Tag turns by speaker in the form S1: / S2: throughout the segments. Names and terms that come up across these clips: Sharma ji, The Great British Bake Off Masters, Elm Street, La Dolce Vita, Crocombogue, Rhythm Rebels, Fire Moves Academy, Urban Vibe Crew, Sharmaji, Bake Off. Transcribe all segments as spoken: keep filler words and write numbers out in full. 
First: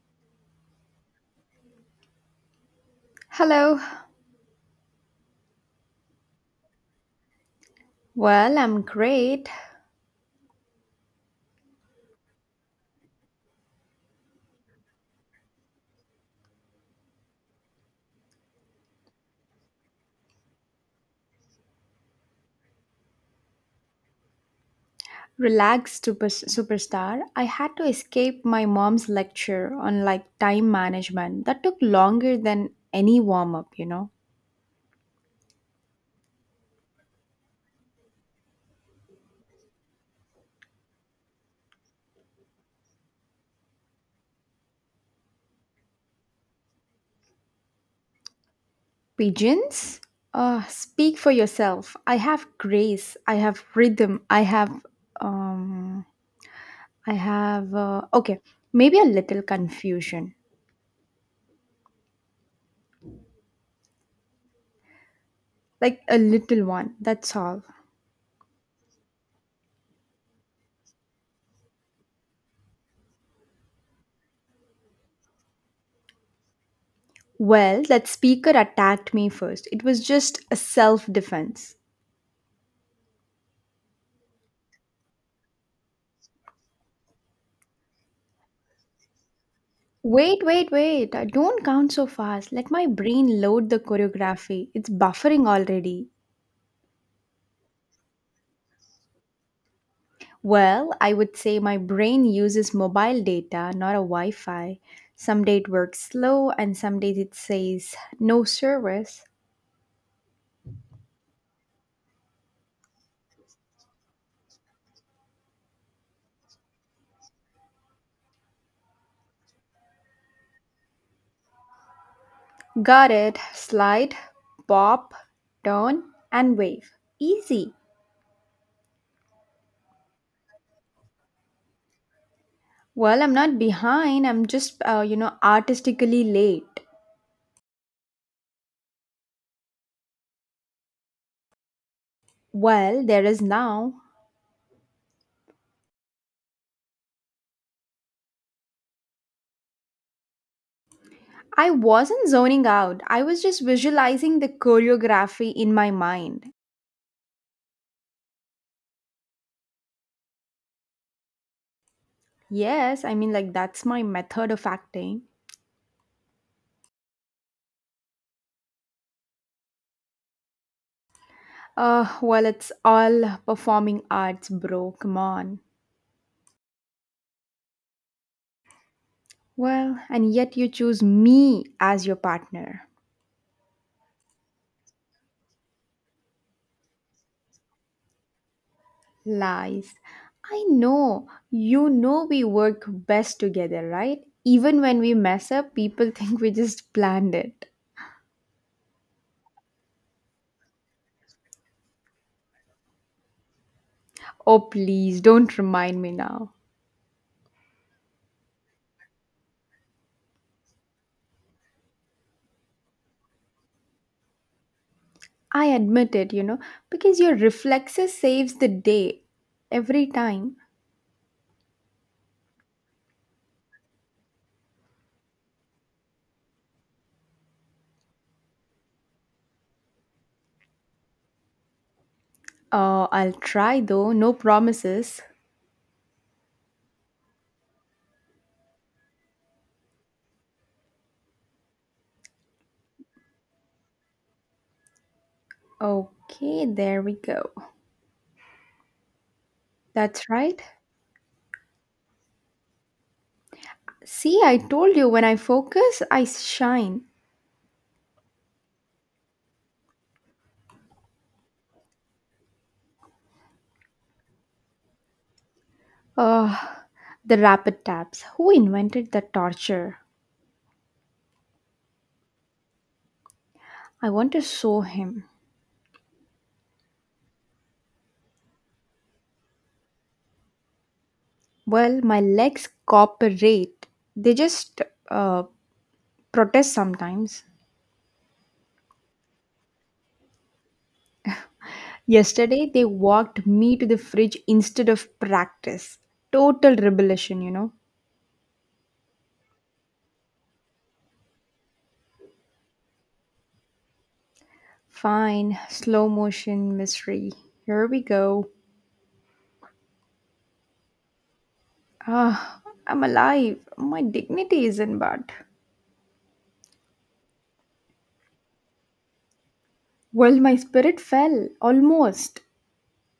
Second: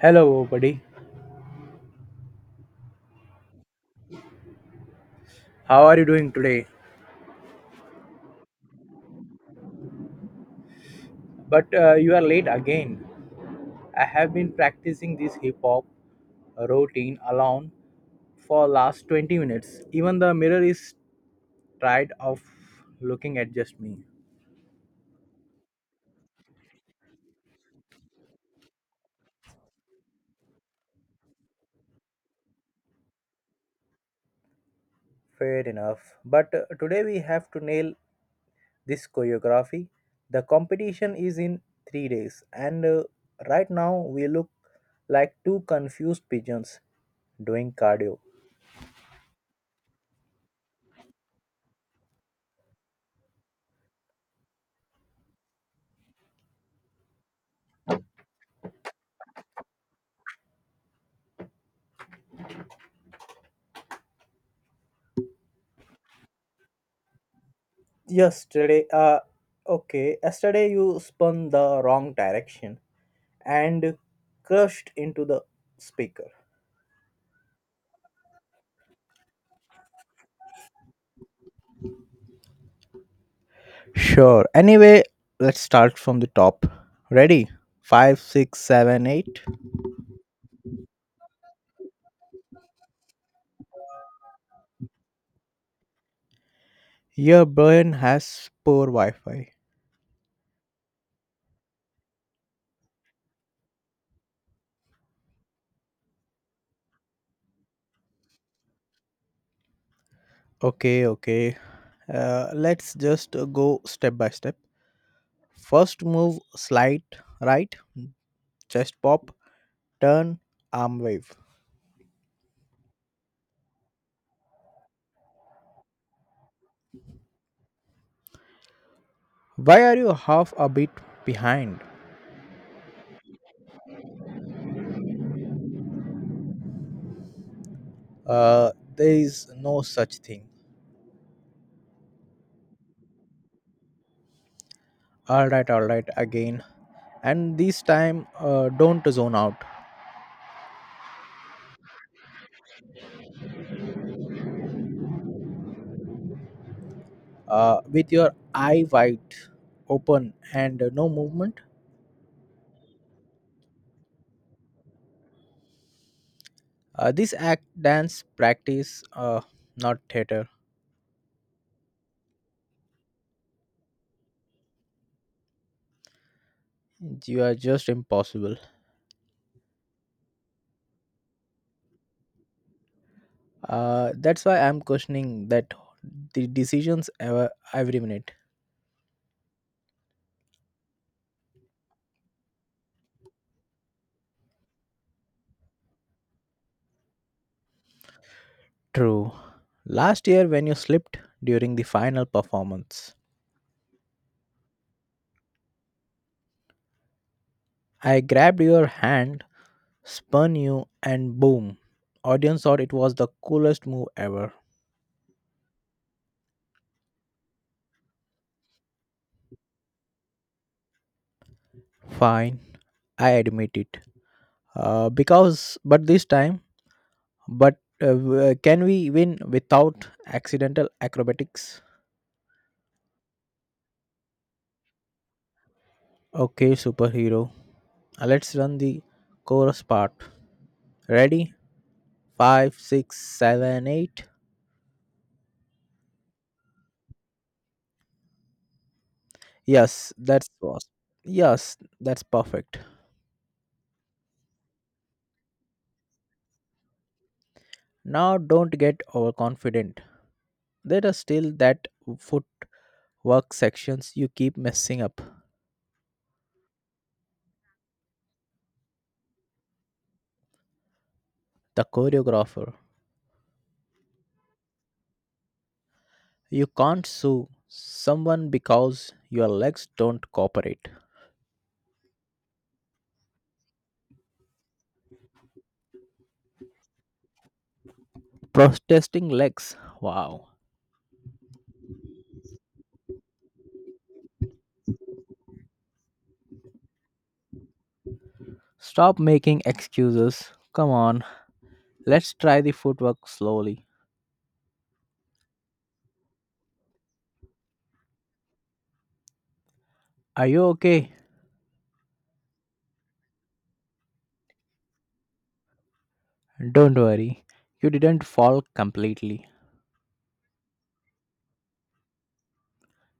S1: Hello, buddy.
S2: Hello.
S1: How are you doing today?
S2: Well, I'm great.
S1: But uh, you are late again. I have been practicing this hip hop routine alone for last twenty minutes. Even the mirror is tired of looking at just me.
S2: Relaxed super, superstar. I had to escape my mom's lecture on like time management that took longer than any warm up, you know.
S1: Fair enough. But uh, today we have to nail this choreography. The competition is in three days, and uh, right now we look like two confused pigeons doing cardio.
S2: Pigeons? Uh, speak for yourself. I have grace. I have rhythm. I have um I have uh, okay, maybe a little confusion. Like a little one. That's all.
S1: yesterday uh okay yesterday you spun the wrong direction and crushed into the speaker.
S2: Well, that speaker attacked me first. It was just a self defense.
S1: Sure. Anyway, let's start from the top. Ready? Five, six, seven, eight.
S2: Wait, wait, wait. Uh, Don't count so fast. Let my brain load the choreography. It's buffering already.
S1: Your brain has poor Wi Fi.
S2: Well, I would say my brain uses mobile data, not a Wi Fi. Some days it works slow, and some days it says no service.
S1: Okay, okay. Uh, let's just uh, go step by step. First move, slide right, chest pop, turn, arm wave.
S2: Got it. Slide, pop, turn, and wave. Easy.
S1: Why are you half a bit behind?
S2: Well, I'm not behind. I'm just, uh, you know, artistically late.
S1: Uh, there is no such thing.
S2: Well, there is now.
S1: All right, all right, again. And this time, uh, don't zone out.
S2: I wasn't zoning out. I was just visualizing the choreography in my mind.
S1: Uh, with your eye wide open and no movement,
S2: Yes, I mean, like, that's my method of acting.
S1: uh, this act dance practice, uh, not theater.
S2: Uh, well, it's all performing arts, bro. Come on.
S1: You are just impossible.
S2: Well, and yet you choose me as your partner.
S1: Uh, that's why I'm questioning that the decisions ever every minute.
S2: Lies. I know. You know we work best together, right? Even when we mess up, people think we just planned it.
S1: True. Last year, when you slipped during the final performance,
S2: Oh, please, don't remind me now.
S1: I grabbed your hand spun you, and boom. Audience thought it was the coolest move ever.
S2: I admit it, you know, because your reflexes saves the day every time.
S1: Fine, I admit it. Uh, because, but this time, but uh, w- uh, can we win without accidental acrobatics?
S2: Uh, I'll try though, no promises.
S1: Okay, superhero. Uh, let's run the chorus part. Ready? Five, six, seven, eight.
S2: Okay, there we go.
S1: Yes,
S2: That's
S1: that's
S2: right.
S1: was. Yes, that's perfect.
S2: See, I told you when I focus, I shine.
S1: Now don't get overconfident. There is still that foot work sections you keep messing up.
S2: Ugh, the rapid taps. Who invented the torture?
S1: The choreographer.
S2: I want to show him.
S1: You can't sue someone because your legs don't cooperate.
S2: Well, my legs cooperate. They just uh, protest sometimes.
S1: Protesting legs. Wow.
S2: Yesterday, they walked me to the fridge instead of practice. Total rebellion, you know.
S1: Stop making excuses. Come on. Let's try the footwork slowly.
S2: Fine, slow motion mystery. Here we go.
S1: Are you okay?
S2: Ah, I'm alive. My dignity is in bad.
S1: Don't worry. You didn't fall completely.
S2: Well, my spirit fell almost.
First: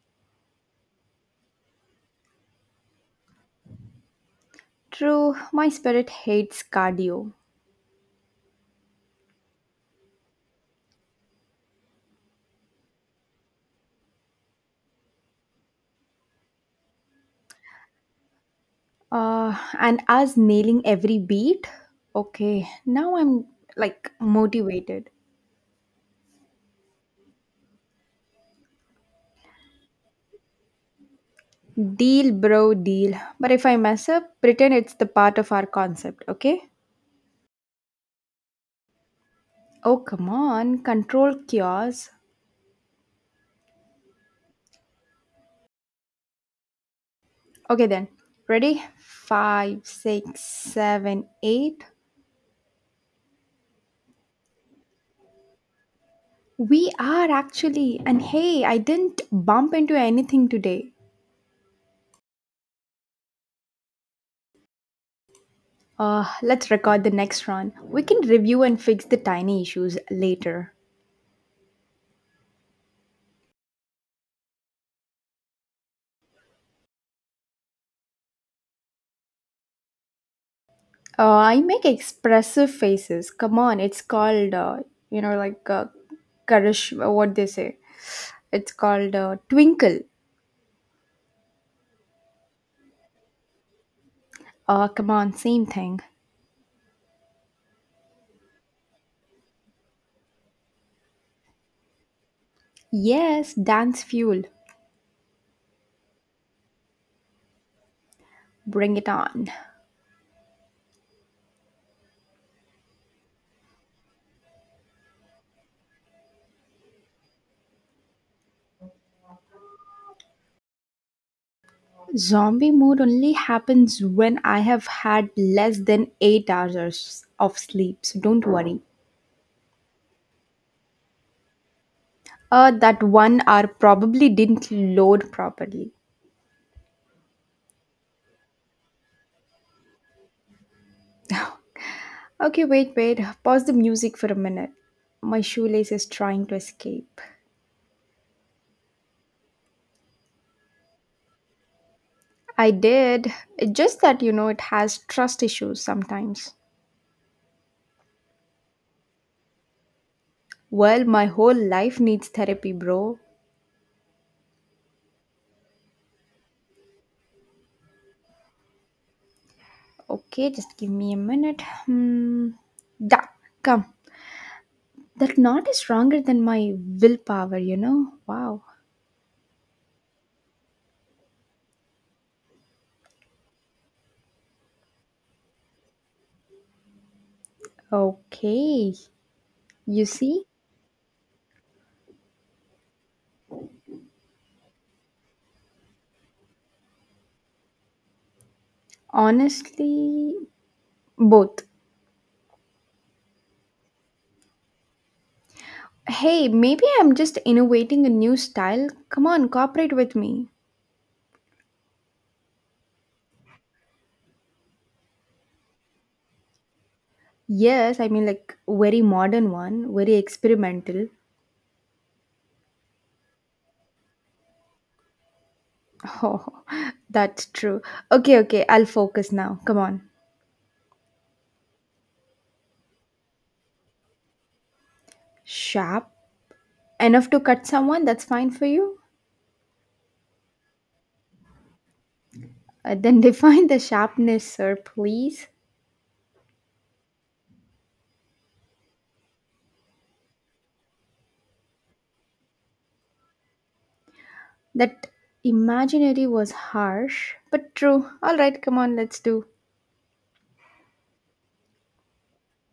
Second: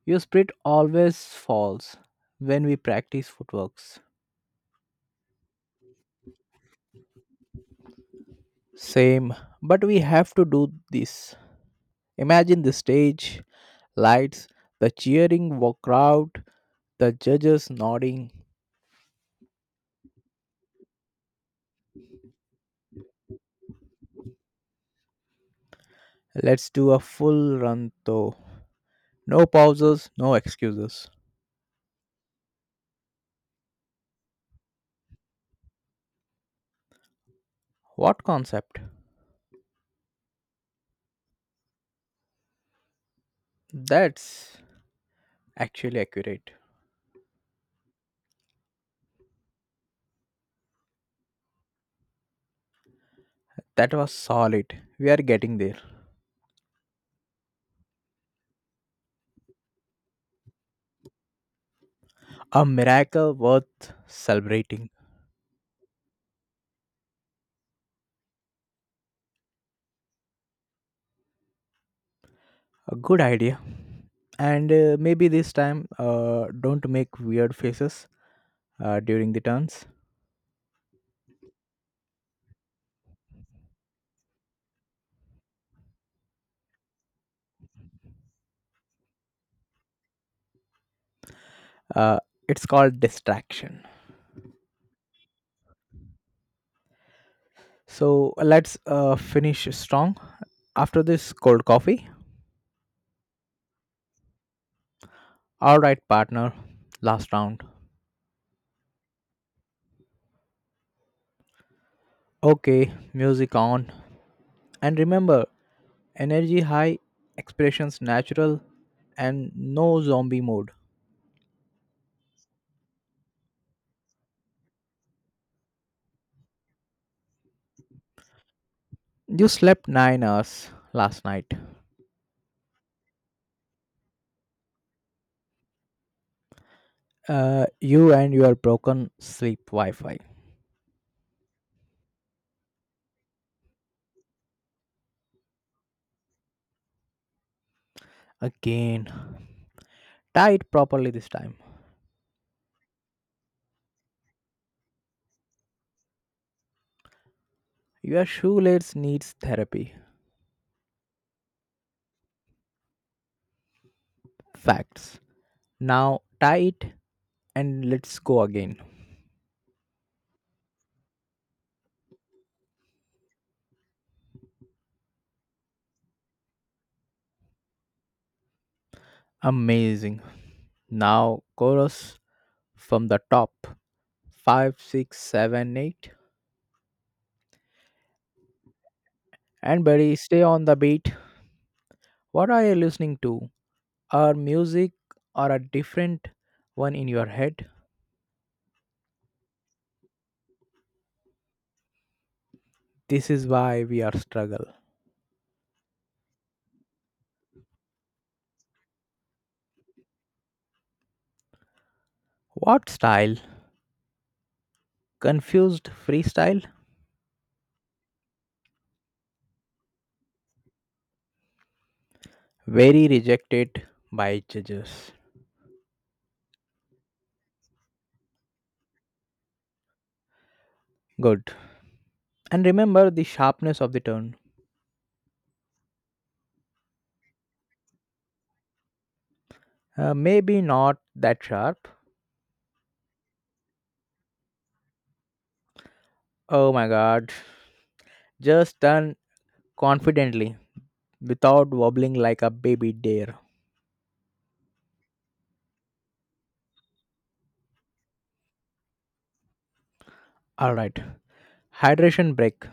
S1: Your spirit always falls when we practice footworks.
S2: True, my spirit hates cardio.
S1: Same, but we have to do this. Imagine the stage, lights, the cheering wo- crowd, the judges nodding.
S2: Uh, and as nailing every beat, okay, now I'm like motivated.
S1: Let's do a full run though. No pauses, no excuses.
S2: Deal, bro, deal. But if I mess up, pretend it's the part of our concept, okay?
S1: What concept?
S2: Oh, come on. Control cures.
S1: That's actually accurate.
S2: Okay, then. Ready? Five, six, seven, eight.
S1: That was solid. We are getting there.
S2: We are actually. And hey, I didn't bump into anything today.
S1: A miracle worth celebrating.
S2: Uh, let's record the next run. We can review and fix the tiny issues later.
S1: A good idea. And uh, maybe this time, uh, don't make weird faces uh, during the turns.
S2: Uh, I make expressive faces. Come on, it's called, uh, you know, like uh, Karish, what they say. It's called uh, Twinkle.
S1: Uh, it's called distraction.
S2: Oh, come on, same thing.
S1: So let's uh, finish strong after this cold coffee.
S2: Yes, dance fuel.
S1: All right, partner. Last round.
S2: Bring it on.
S1: Okay, music on. And remember, energy high, expressions natural, and no zombie mode.
S2: Zombie mode only happens when I have had less than eight hours of sleep, so don't worry.
S1: You slept nine hours last night.
S2: Uh, that one hour probably didn't load properly.
S1: Uh, you and your broken sleep Wi Fi.
S2: Okay, wait, wait. Pause the music for a minute. My shoelace is trying to escape.
S1: Again. Tie it properly this time.
S2: I did. It's just that, you know, it has trust issues sometimes.
S1: Your shoelace needs therapy.
S2: Well, my whole life needs therapy, bro.
S1: Facts. Now tie it and let's go again.
S2: Okay, just give me a minute. Hmm. Da, come. That knot is stronger than my willpower, you know? Wow.
S1: Amazing. Now, chorus from the top. Five, six, seven, eight.
S2: Okay.
S1: And
S2: You
S1: buddy, stay
S2: see?
S1: on the beat. What are you listening to? Our music or a different one in your head?
S2: Honestly, both.
S1: This is why we are struggle.
S2: Hey, maybe I'm just innovating a new style. Come on, cooperate with me.
S1: What style? Confused freestyle?
S2: Yes, I mean, like, very modern one, very experimental.
S1: Very rejected by judges.
S2: Oh, that's true. Okay, okay, I'll focus now. Come on.
S1: Good. And remember the sharpness of the tone.
S2: Sharp. Enough to cut someone, that's fine for you?
S1: Uh, maybe not that sharp.
S2: Uh, then define the sharpness, sir, please.
S1: Oh my god. Just turn confidently without wobbling like a baby deer.
S2: That imaginary was harsh, but true. All right, come on, let's do.
S1: All right, hydration break.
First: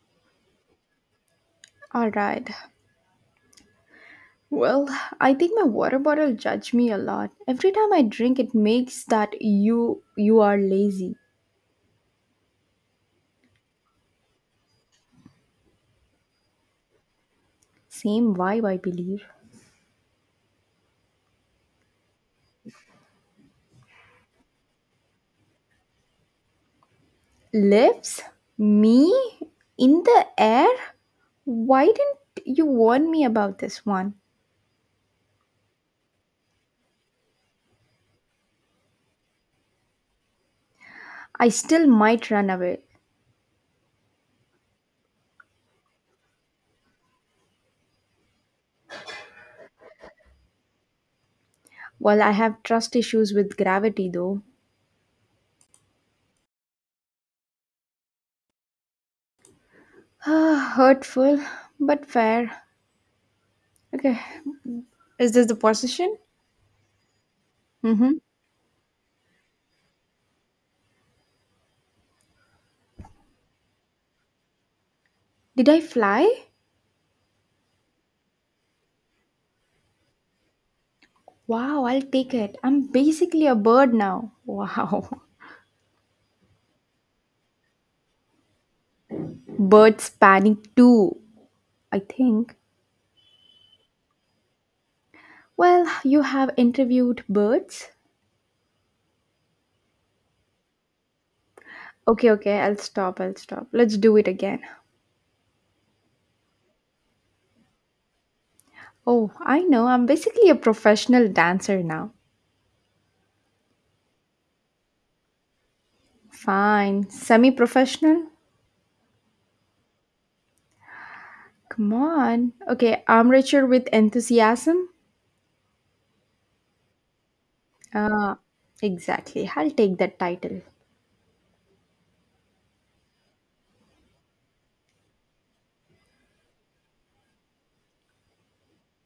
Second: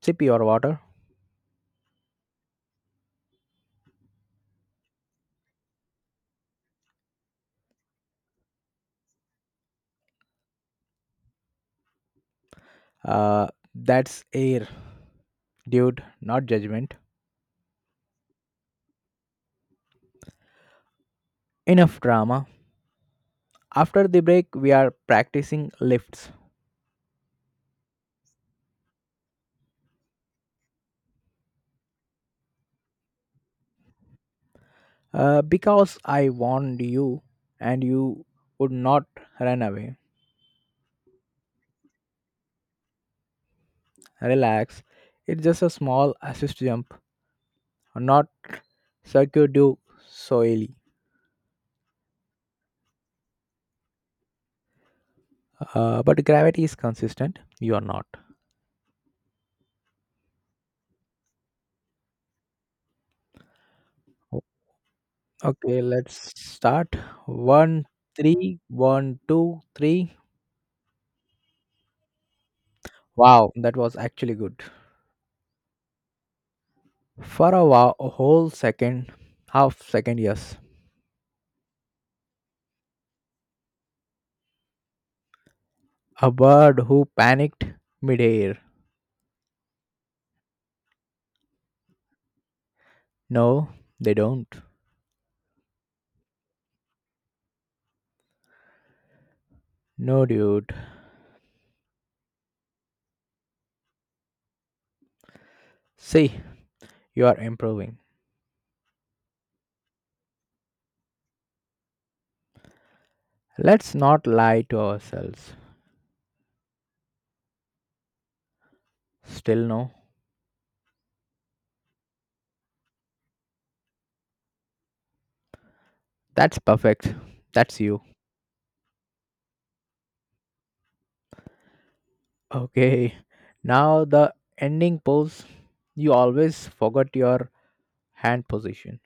S1: Sip your water.
S2: All right. Well, I think my water bottle judge me a lot. Every time I drink, it makes that you you are lazy.
S1: Uh, that's air, dude, not judgment.
S2: Same vibe, I believe.
S1: Enough drama. After the break, we are practicing lifts.
S2: Lips, me in the air. Why didn't you warn me about this one?
S1: Uh, because I warned you and you would not run away.
S2: I still might run away.
S1: Relax. It's just a small assist jump, not circuit du soili.
S2: Well, I have trust issues with gravity though.
S1: Uh, but gravity is consistent. You are not.
S2: Ah, hurtful, but fair. Okay. Is this the
S1: Okay, let's
S2: position?
S1: start. One,
S2: Mm-hmm.
S1: three, one, two, three. Wow, that was actually good.
S2: Did I fly?
S1: For a, wa- a whole second, half second, yes.
S2: Wow, I'll take it. I'm basically a bird now. Wow.
S1: A bird who panicked midair.
S2: Birds panic too, I think.
S1: No, they don't.
S2: Well, you have interviewed birds.
S1: No, dude.
S2: Okay, okay, I'll stop, I'll stop. Let's do it again.
S1: See, you are improving.
S2: Oh, I know, I'm basically a professional dancer now.
S1: Let's not lie to ourselves.
S2: Fine. Semi professional?
S1: Still, no.
S2: Come on. Okay, arm armrature with enthusiasm?
S1: That's perfect. That's you.
S2: Ah, exactly. I'll take that title.
S1: Okay, now the ending pose. You always forgot your hand position.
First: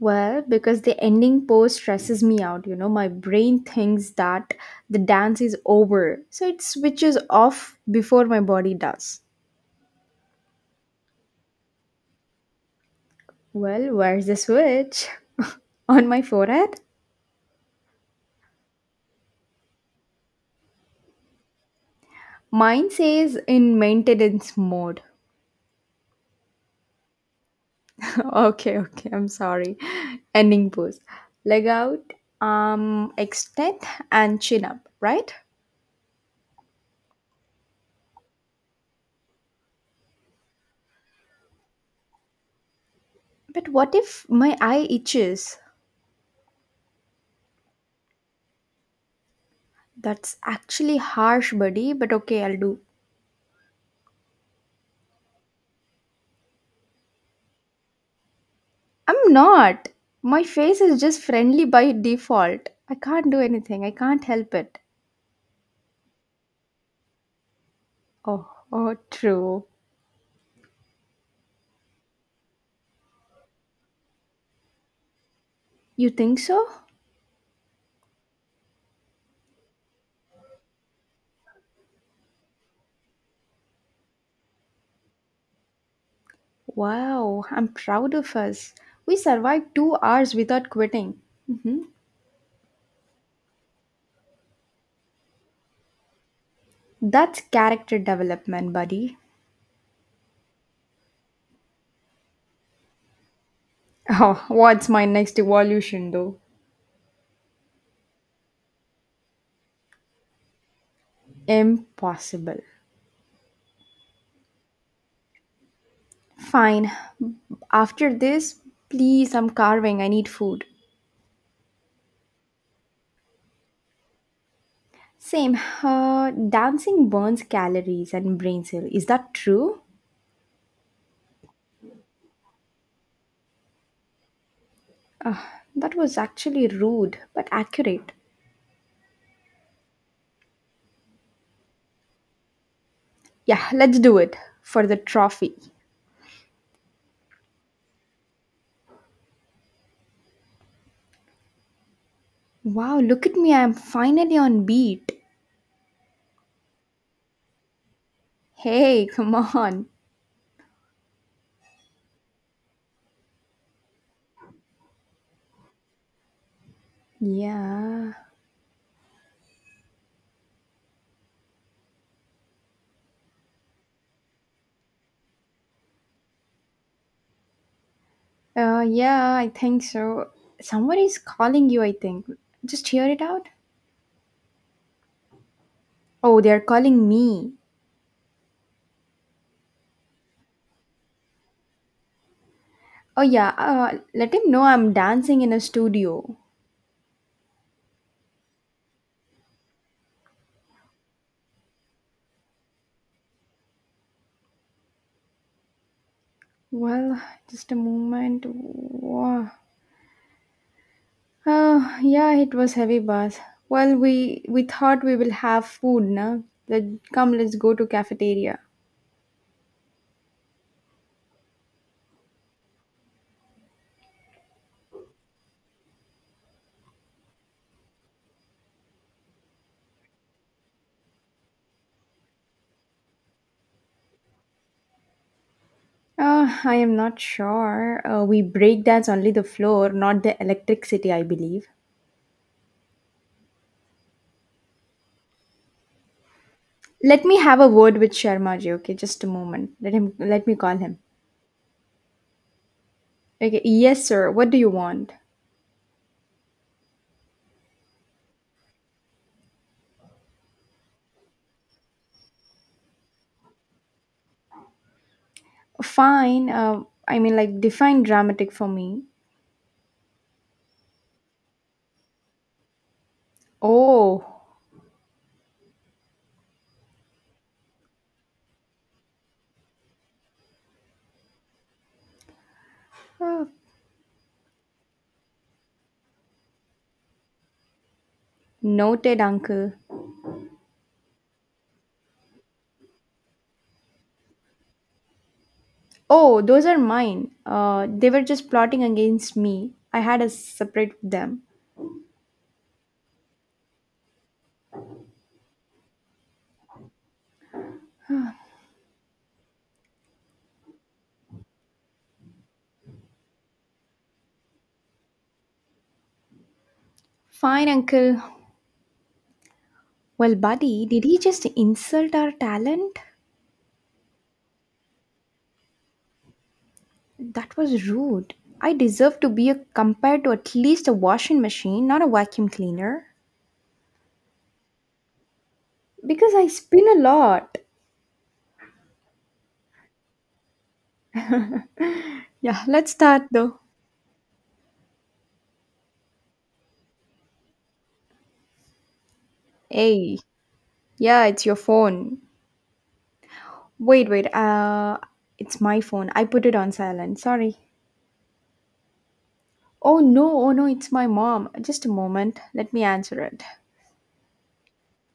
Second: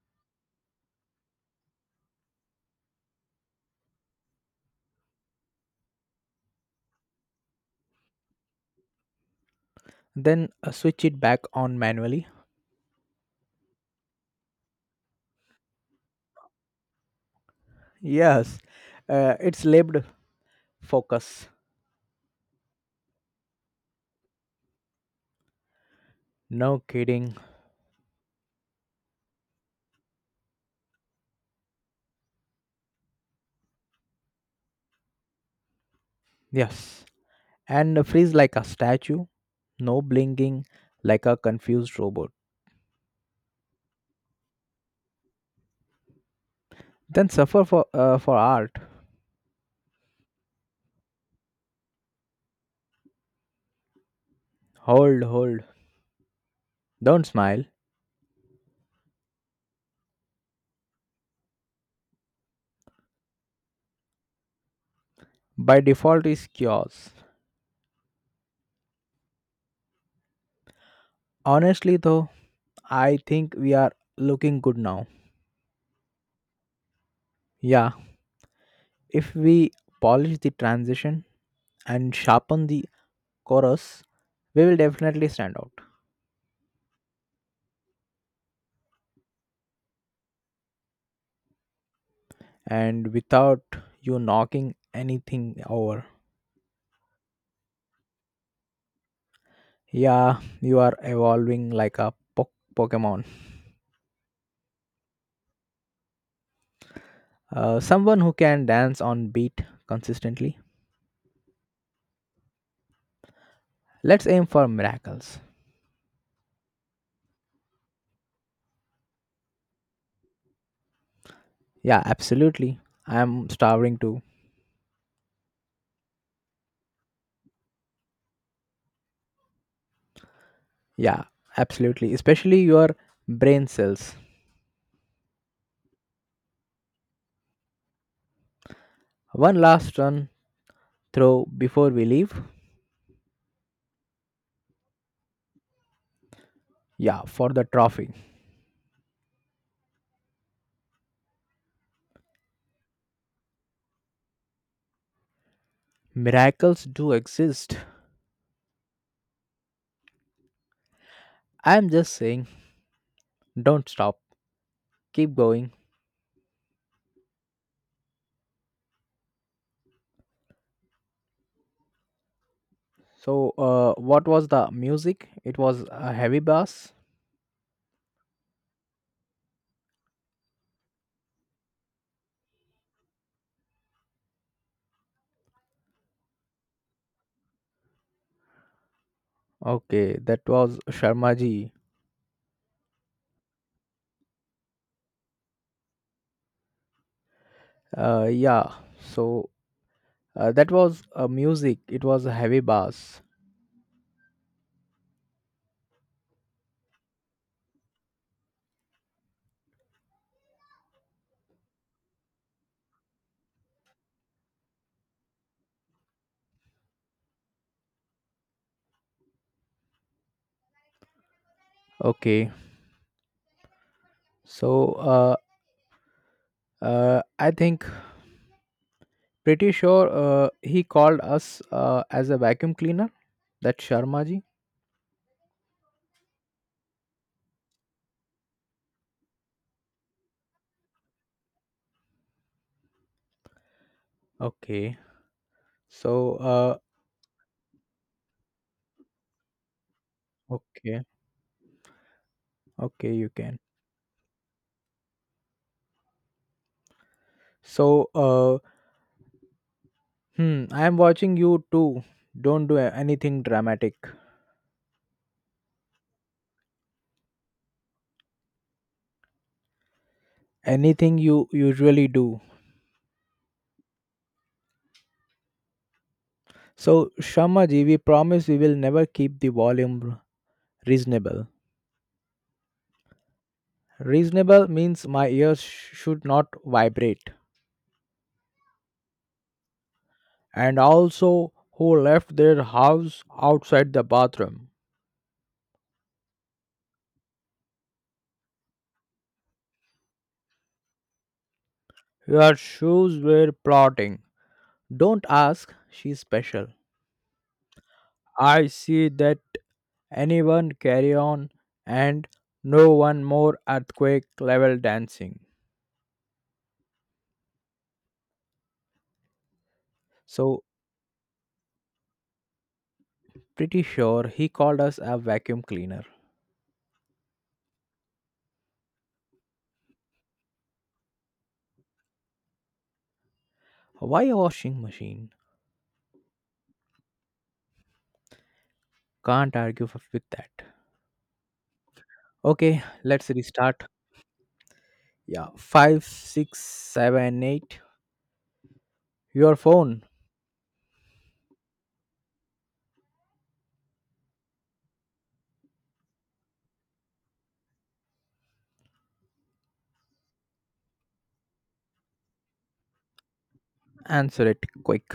S2: Well, because the ending pose stresses me out, you know, my brain thinks that the dance is over, so it switches off before my body does.
S1: then uh, switch it back on manually.
S2: Well, where's the switch? On my forehead?
S1: Yes, uh, it's labeled focus.
S2: Mine says in maintenance mode.
S1: No kidding.
S2: okay, okay, I'm sorry. Ending pose. Leg out, arm extend, and chin up, right?
S1: Yes, and freeze like a statue, no blinking like a confused robot.
S2: But what if my eye itches?
S1: Then suffer for uh, for art.
S2: That's actually harsh, buddy, but okay, I'll do.
S1: Hold, hold. Don't smile.
S2: I'm not. My face is just friendly by default. I can't do anything. I can't help it.
S1: By default is chaos.
S2: Oh, oh, true.
S1: Honestly though, I think we are looking good now.
S2: You think so?
S1: Yeah, if we polish the transition and sharpen the chorus, we will definitely stand out.
S2: Wow, I'm proud of us. We survived two hours without quitting. hmm
S1: And without you knocking anything over.
S2: That's character development, buddy.
S1: Yeah, you are evolving like a po- Pokemon.
S2: Oh, what's my next evolution, though?
S1: Uh, someone who can dance on beat consistently.
S2: Impossible.
S1: Let's aim for miracles.
S2: Fine. After this, please, I'm carving. I need food.
S1: Yeah, absolutely. I am starving too.
S2: Same. Uh, dancing burns calories and brain cell. Is that true?
S1: Yeah, absolutely. Especially your brain cells.
S2: That was actually rude but accurate.
S1: One last run throw before we leave.
S2: Yeah, let's do it for the trophy.
S1: Yeah, for the trophy.
S2: Wow, look at me. I'm finally on beat.
S1: Miracles do exist.
S2: Hey, come on.
S1: I am just saying, don't stop. Keep going.
S2: Yeah.
S1: So, uh, what was the music? It was a heavy bass.
S2: Uh, yeah, I think so. Someone is calling you, I think. Just hear it out. Oh, they're calling me.
S1: Okay, that was Sharmaji ji.
S2: Oh, yeah. Uh, let him know I'm dancing in a studio.
S1: Uh, yeah. So uh, that was uh, music. It was a heavy bass.
S2: Well, just a moment. Wow. Uh, yeah, it was heavy, boss. Well, we we thought we will have food, na? Let, come, let's go to cafeteria.
S1: Okay. So uh, uh, I think pretty sure uh, he called us uh, as a vacuum cleaner. That Sharmaji.
S2: Uh, I am not sure. Uh, we break dance only the floor, not the electricity, I believe.
S1: Okay. So uh,
S2: Let me have a word with Sharma ji, okay? Just a moment. Let him. Let me call him.
S1: okay, okay, you can.
S2: Okay. Yes, sir. What do you want?
S1: So uh, hmm, I am watching you too. Don't do a- anything dramatic.
S2: Fine. Uh, I mean, like define dramatic for me.
S1: Anything you usually do.
S2: Oh,
S1: So, Shamaji, we promise we will never keep the volume reasonable.
S2: uh,
S1: Reasonable means my ears sh- should not vibrate.
S2: noted, uncle.
S1: And also, who left their house outside the bathroom?
S2: Oh, those are mine. Uh, they were just plotting against me. I had a separate with them.
S1: Your shoes were plotting. Don't ask, she's special. I see that anyone carry on and no one more earthquake level dancing.
S2: Fine, uncle. Well,
S1: So,
S2: buddy, did he just insult our talent?
S1: pretty sure he called us a vacuum cleaner.
S2: That was rude. I deserve to be a, compared to at least a washing machine, not a vacuum cleaner.
S1: Why a washing machine?
S2: Because I spin a lot.
S1: Can't argue f- with that.
S2: Yeah,
S1: Okay,
S2: let's start
S1: let's
S2: though.
S1: restart. Yeah, five, six, seven, eight. Your phone.
S2: Hey, yeah, it's your phone. Wait, wait. Uh, it's my phone. I put it on silent. Sorry. Oh no, oh no, it's my mom. Just a moment. Let me answer it.
S1: Answer it quick.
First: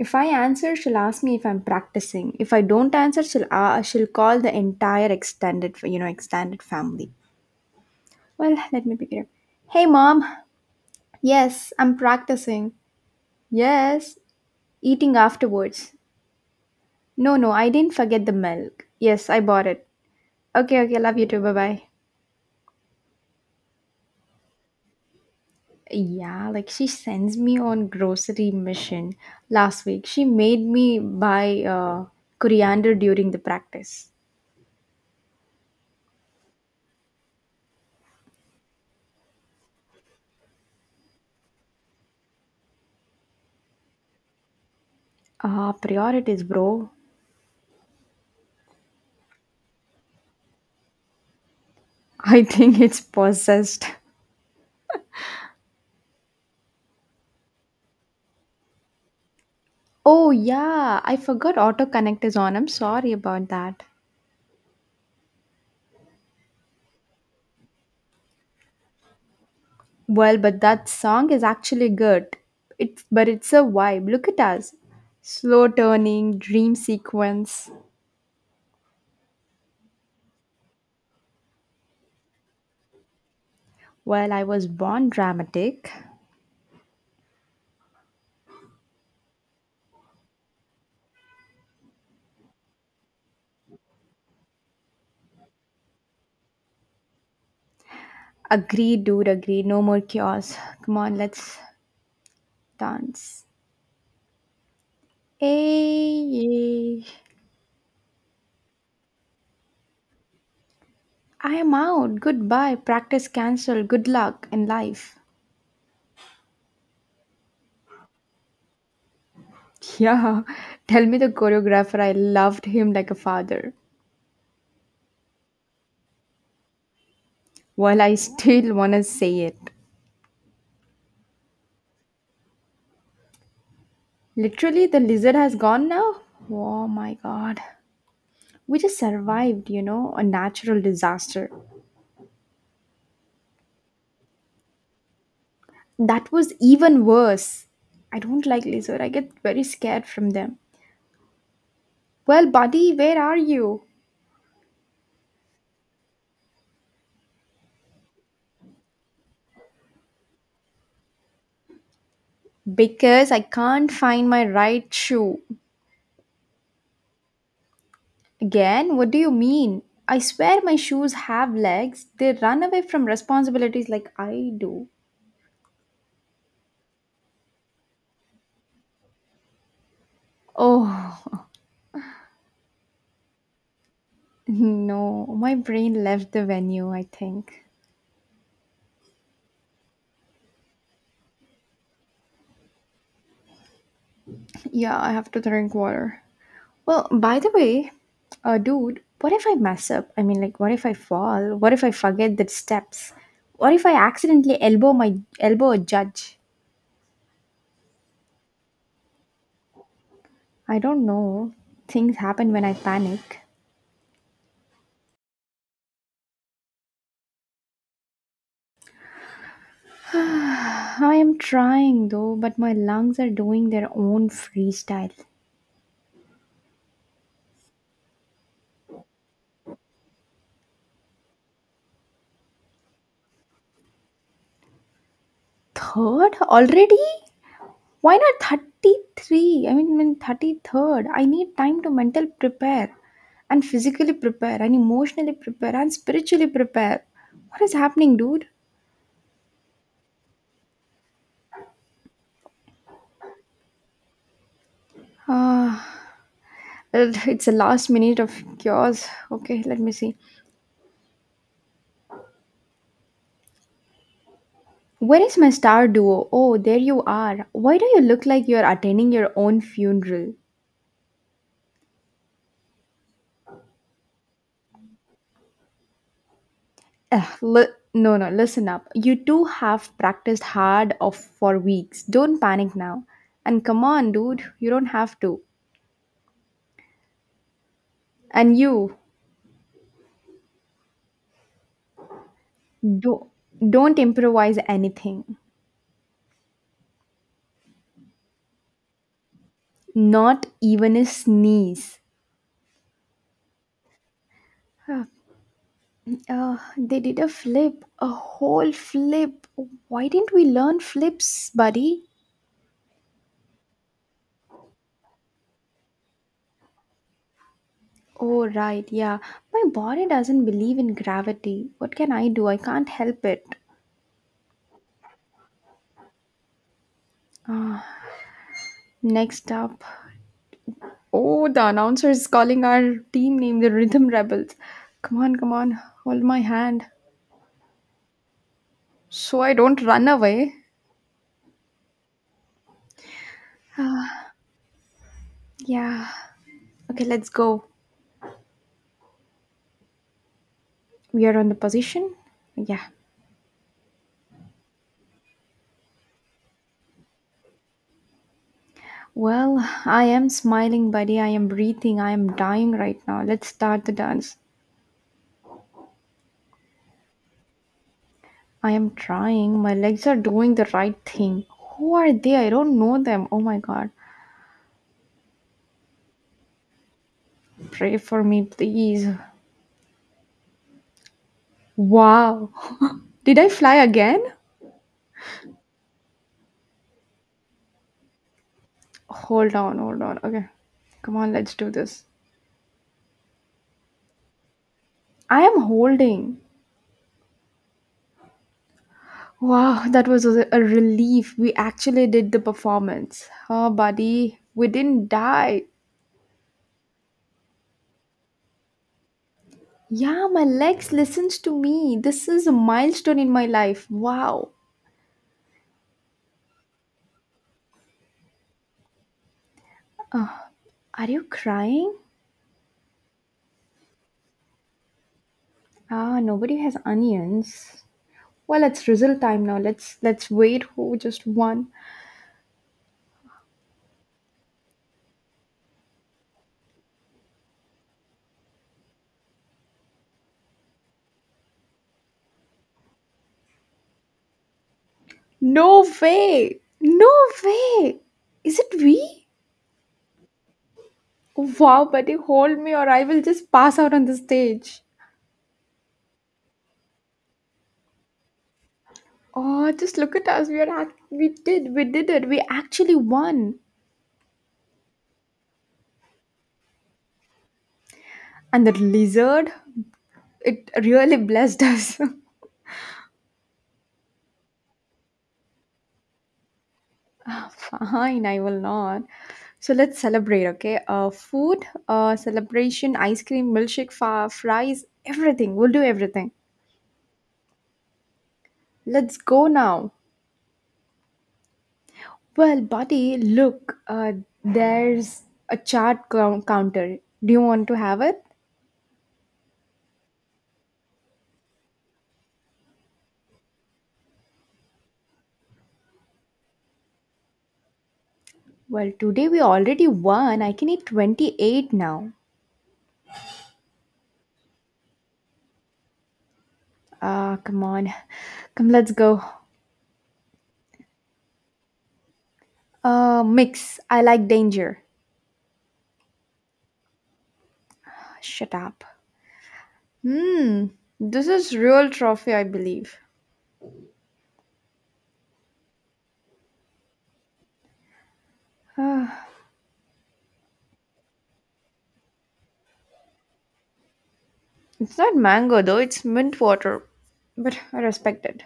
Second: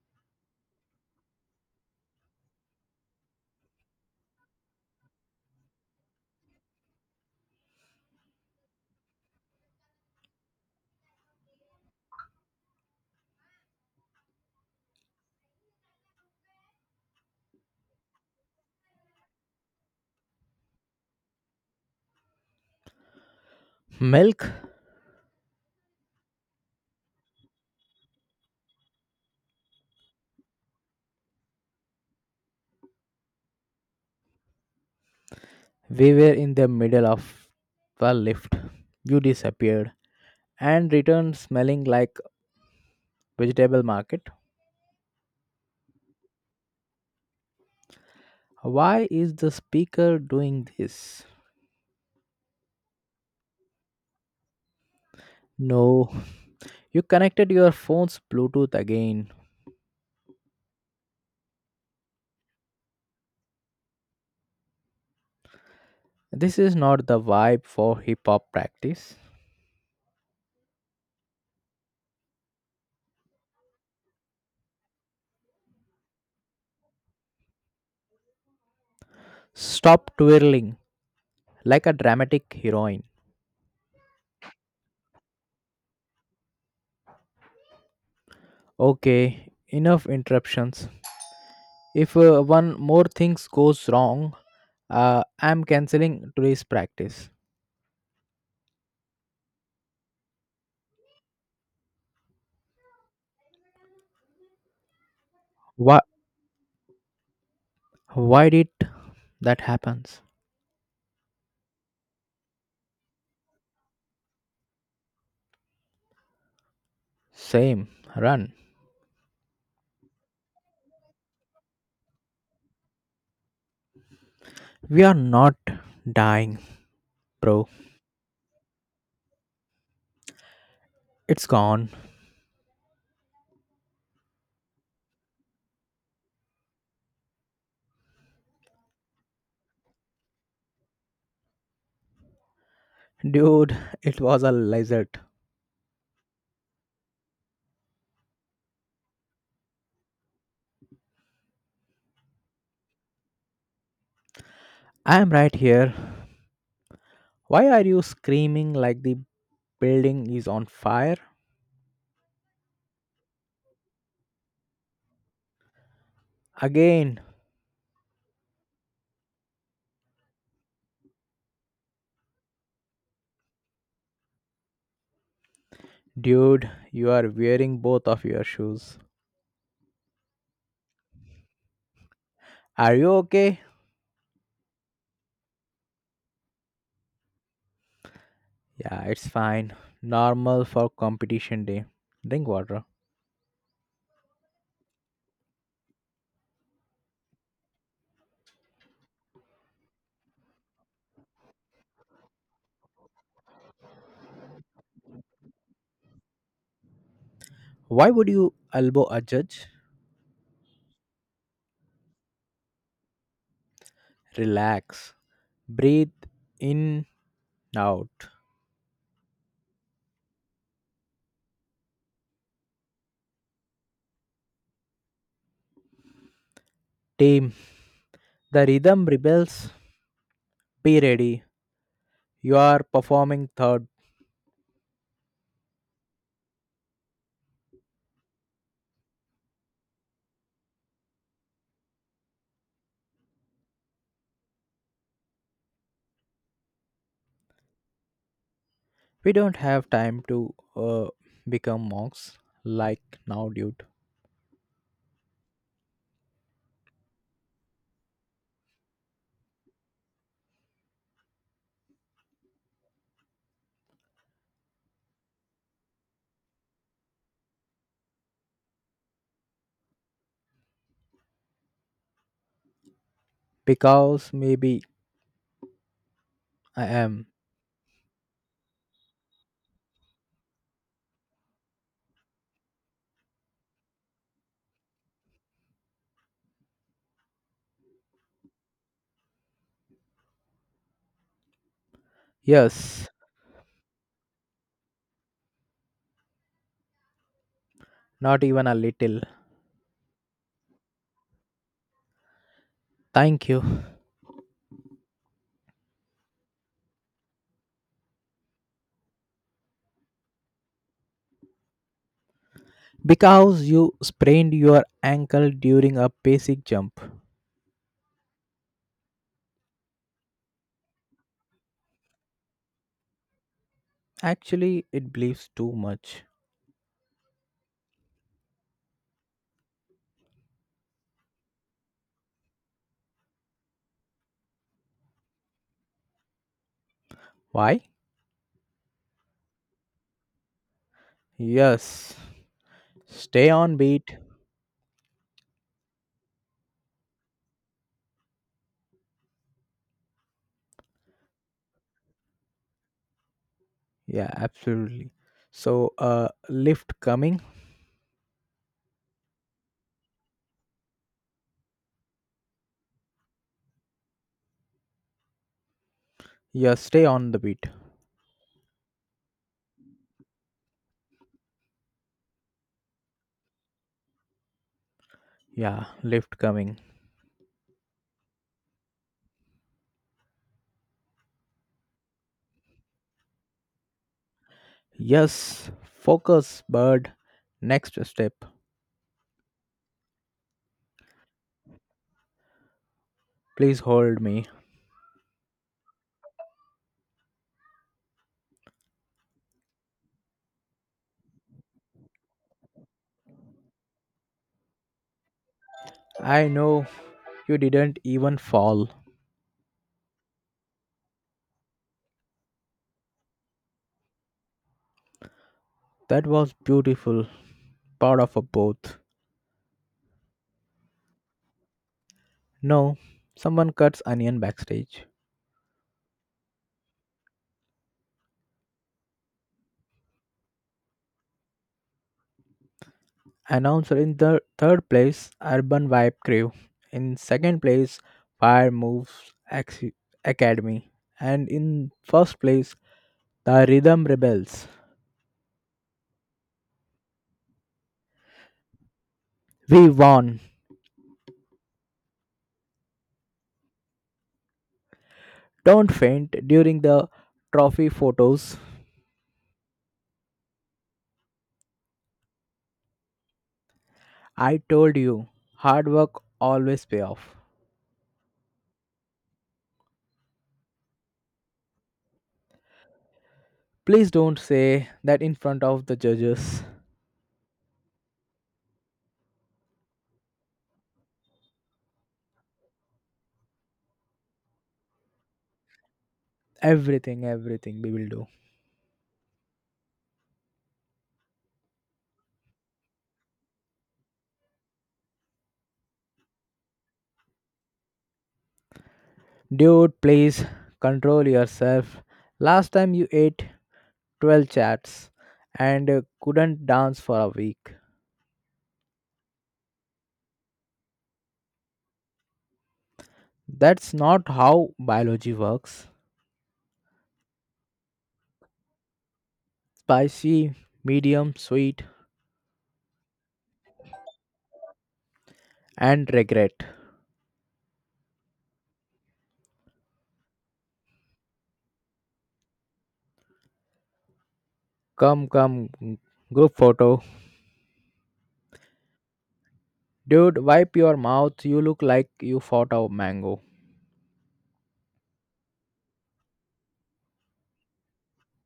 S2: If I answer, she'll ask me if I'm practicing. If I don't answer, she'll uh, she'll call the entire extended, you know, extended family. Well, let me pick it up. Hey, Mom. Yes, I'm practicing. Yes, eating afterwards. No, no, I didn't forget the milk. Yes, I bought it. Okay, okay, love you too. Bye bye.
S1: Milk.
S2: Yeah, like she sends me on grocery mission. Last week, she made me buy uh, coriander during the practice.
S1: We were in the middle of the lift. You disappeared and returned smelling like vegetable market.
S2: Ah, priorities, bro.
S1: Why is the speaker doing this?
S2: I think it's possessed.
S1: No, you connected your phone's Bluetooth again.
S2: Oh, yeah, I forgot autocorrect is on. I'm sorry about that.
S1: This is not the vibe for hip hop practice.
S2: Well, but that song is actually good. It's but it's a vibe. Look at us. Slow turning, dream sequence.
S1: Stop twirling like a dramatic heroine.
S2: Well, I was born dramatic.
S1: Okay, enough interruptions. If uh, one more things goes wrong, uh, I'm canceling today's practice.
S2: Agree, dude, agree. No more chaos. Come on, let's dance.
S1: Why?
S2: Hey, yeah.
S1: Why did that happens?
S2: I am out. Goodbye. Practice cancelled. Good luck in life.
S1: Same. Run.
S2: Yeah, tell me the choreographer. I loved him like a father.
S1: We are not dying, bro.
S2: Well, I still want to say it.
S1: It's gone,
S2: Literally, the lizard has gone now? Oh my god. We just survived, you know, a natural disaster.
S1: dude. It was a lizard.
S2: That was even worse. I don't like lizard. I get very scared from them. Well, buddy, where are you?
S1: I am right here. Why are you screaming like the building is on fire?
S2: Because I can't find my right shoe.
S1: Again,
S2: Again, what do you mean? I swear my shoes have legs. They run away from responsibilities like I do.
S1: dude, you are wearing both of your shoes.
S2: Oh,
S1: Are you okay?
S2: no. My brain left the venue, I think.
S1: Yeah, it's fine. Normal for competition day. Drink water.
S2: Yeah, I have to drink water. Well, by the way, uh, dude, what if I mess up? I mean, like, what if I fall? What if I forget the steps? What if I accidentally elbow my elbow a judge?
S1: Why would you elbow a judge?
S2: I don't know. Things happen when I panic.
S1: Relax. Breathe in, out.
S2: I am trying though, but my lungs are doing their own freestyle.
S1: Team. The rhythm rebels. Be ready. You are performing third.
S2: Third already? Why not thirty-three? I mean, mean thirty-third. I need time to mental prepare and physically prepare and emotionally prepare and spiritually prepare. What is happening, dude?
S1: We don't have time to uh, become monks like now, dude.
S2: Ah, well, it's a last minute of yours. Okay, let me see. Where is my star duo? Oh, there you are. Why do you look like you're attending your own funeral?
S1: Because maybe I am.
S2: Ugh, li- no, no, listen up. You two have practiced hard of for weeks. Don't panic now. And come on, dude, you don't have to. And you
S1: Yes,
S2: do, don't improvise anything,
S1: not even a little.
S2: not even a sneeze.
S1: Thank you.
S2: Uh, uh, they did a flip, a whole flip. Why didn't we learn flips, buddy?
S1: Because you sprained your ankle during a basic jump.
S2: Oh, right, yeah. My body doesn't believe in gravity. What can I do? I can't help it.
S1: Actually, it believes too much.
S2: Next up. Oh, the announcer is calling our team name the Rhythm Rebels. Come on, come on, hold my hand.
S1: Why?
S2: So I don't run away.
S1: Yes. Stay on beat.
S2: Yeah. Okay, let's go. We are on the position? Yeah.
S1: Yeah, absolutely. So, uh, lift coming.
S2: Well, I am smiling, buddy. I am breathing. I am dying right now. Let's start the dance.
S1: Yeah, stay on the beat.
S2: I am trying. My legs are doing the right thing. Who are they? I don't know them. Oh my god.
S1: Yeah, lift coming.
S2: Pray for me, please. Wow. Did I fly again?
S1: Yes, focus, bird. Next step.
S2: Hold on, hold on. Okay. Come on, let's do this.
S1: Please hold me.
S2: I am holding. Wow, that was a a relief. We actually did the performance. Oh, buddy, we didn't die.
S1: I know you didn't even fall.
S2: Yeah, my legs listens to me. This is a milestone in my life. Wow.
S1: That was beautiful. Part of a both.
S2: Are you crying?
S1: No, someone cuts onion backstage.
S2: Ah, nobody has onions. Well, it's result time now. Let's let's wait who just won.
S1: Announcer in the third place, Urban Vibe Crew. In second place, Fire Moves Ac- Academy. And in first place, the Rhythm Rebels.
S2: No way. No way. Is it we?
S1: We won.
S2: Wow, buddy, hold me or I will just pass out on the stage.
S1: Don't faint during the trophy photos.
S2: Oh, just look at us. We are act- we did we did it. We actually won.
S1: I told you, hard work always pay off.
S2: And that lizard, it really blessed us.
S1: Please don't say that in front of the judges.
S2: Fine, I will not. So let's celebrate, okay? Uh, food, uh, celebration, ice cream, milkshake, fa- fries, everything. We'll do everything.
S1: Everything, everything we will do.
S2: Let's go now. Well, buddy, look, uh, there's a chart cou- counter. Do you want to have it?
S1: Dude, please control yourself. Last time you ate twelve chats, and uh, couldn't dance for a week.
S2: Well, today we already won. I can eat twenty-eight now.
S1: That's not how biology works.
S2: Ah, come on. Come, let's go.
S1: Spicy, medium, sweet,
S2: Uh, mix. I like danger.
S1: and regret.
S2: Shut up. Hmm. This is real trophy, I believe.
S1: Come, come, g- group photo.
S2: Ah,
S1: Dude, wipe your mouth. You look like you fought a mango.
S2: it's not mango though, it's mint water. But I respect it.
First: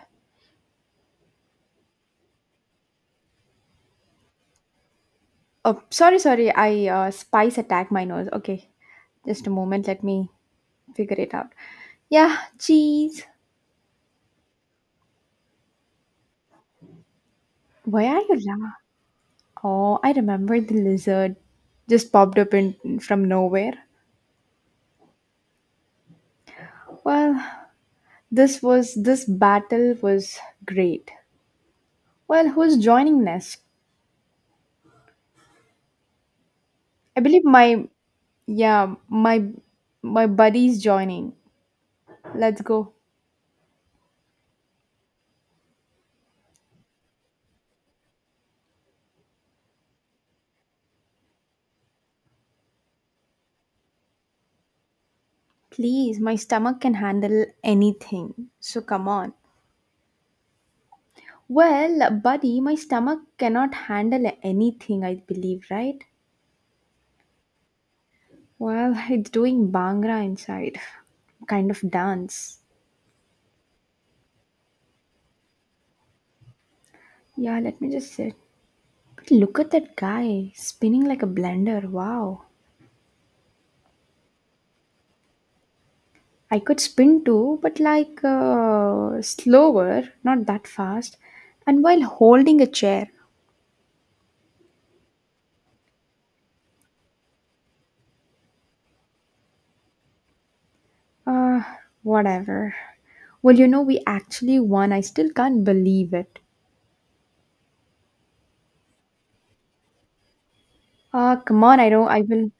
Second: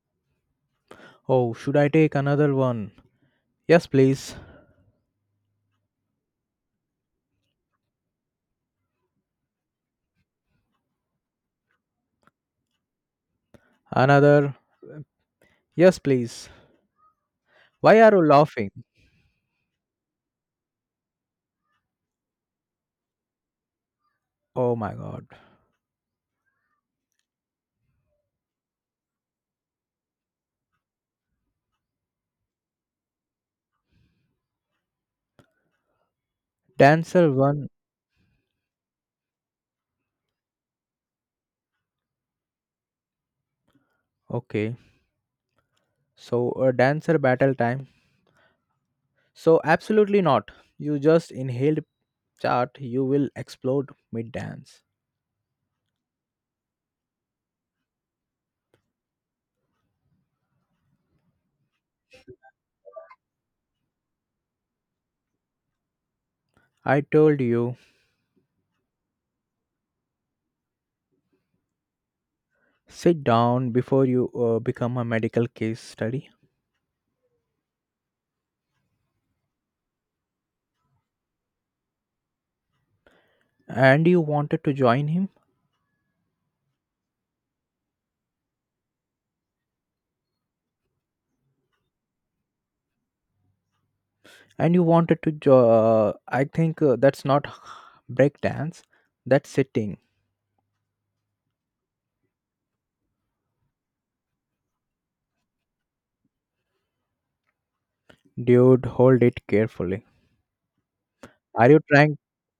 S1: Oh, should I take another one? Yes, please.
S2: Oh, sorry, sorry. I uh, spice attacked my nose. Okay, just a moment. Let me figure it out. Yeah, cheese.
S1: Another. Yes, please. Why
S2: Why
S1: are
S2: are
S1: you
S2: you
S1: laughing?
S2: laughing? Oh, I remember the lizard just popped up in from nowhere.
S1: Oh my god.
S2: Well, this was this battle was great. Well, who's joining next? I
S1: Dancer
S2: believe
S1: one.
S2: my yeah my my buddy's joining. Let's go.
S1: Okay. So, a dancer battle time. So, absolutely not. You just inhaled chart, you will explode mid dance.
S2: Please, my stomach can handle anything. So come on. Well, buddy, my stomach cannot handle anything, I believe, right?
S1: I told you,
S2: Well, it's doing Bhangra inside. Kind of dance.
S1: sit down before you uh, become a medical case study.
S2: Yeah, let me just sit. But look at that guy spinning like a blender. Wow.
S1: And you wanted to join him,
S2: I could spin too, but like uh, slower, not that fast, and while holding a chair.
S1: and you wanted to. Jo- uh, I think uh, that's not breakdance, that's sitting.
S2: Uh, Whatever. Well, you know, we actually won. I still can't believe it.
S1: Dude, hold it carefully.
S2: Uh, come
S1: Are
S2: on,
S1: you
S2: I don't,
S1: trying?
S2: I will.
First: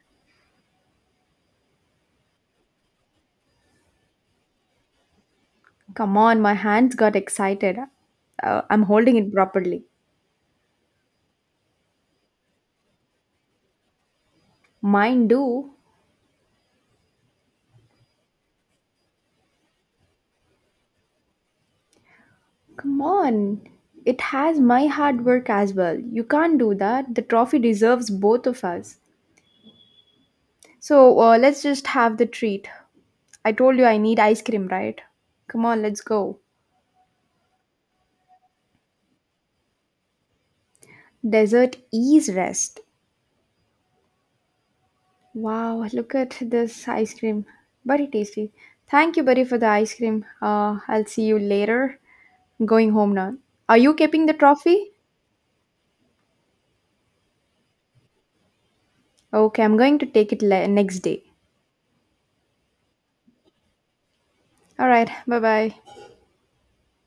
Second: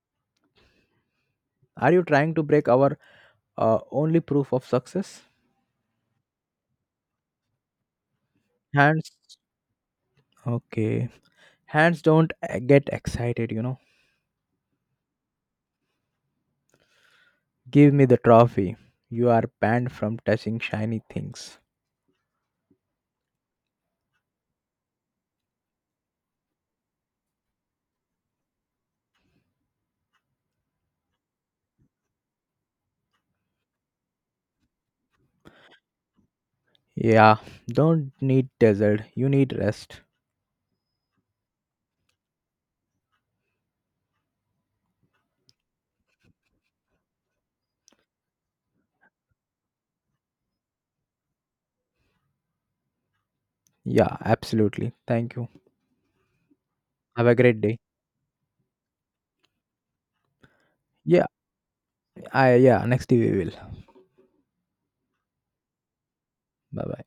S1: Are you trying to break our uh, only proof of success?
S2: Come on, my hands got excited. Uh, I'm
S1: Hands.
S2: holding it properly.
S1: Okay. Hands don't uh, get excited, you know.
S2: Mine do.
S1: Give me the trophy. You are banned from touching shiny things.
S2: Come on. It has my hard work as well. You can't do that. The trophy deserves both of us. So uh, let's just have the treat. I told you I need ice cream, right? Come on, let's go.
S1: Yeah, don't need desert. You need rest.
S2: Dessert is rest. Wow, look at this ice cream. Very tasty. Thank you, buddy, for the ice cream. Uh, I'll see you later. I'm going home now. Are you
S1: Yeah,
S2: keeping the trophy?
S1: absolutely. Thank you. Have a great day.
S2: Okay, I'm going to take it le- next day.
S1: Yeah, I yeah, next day we will.
S2: All right, bye bye.
S1: Bye bye.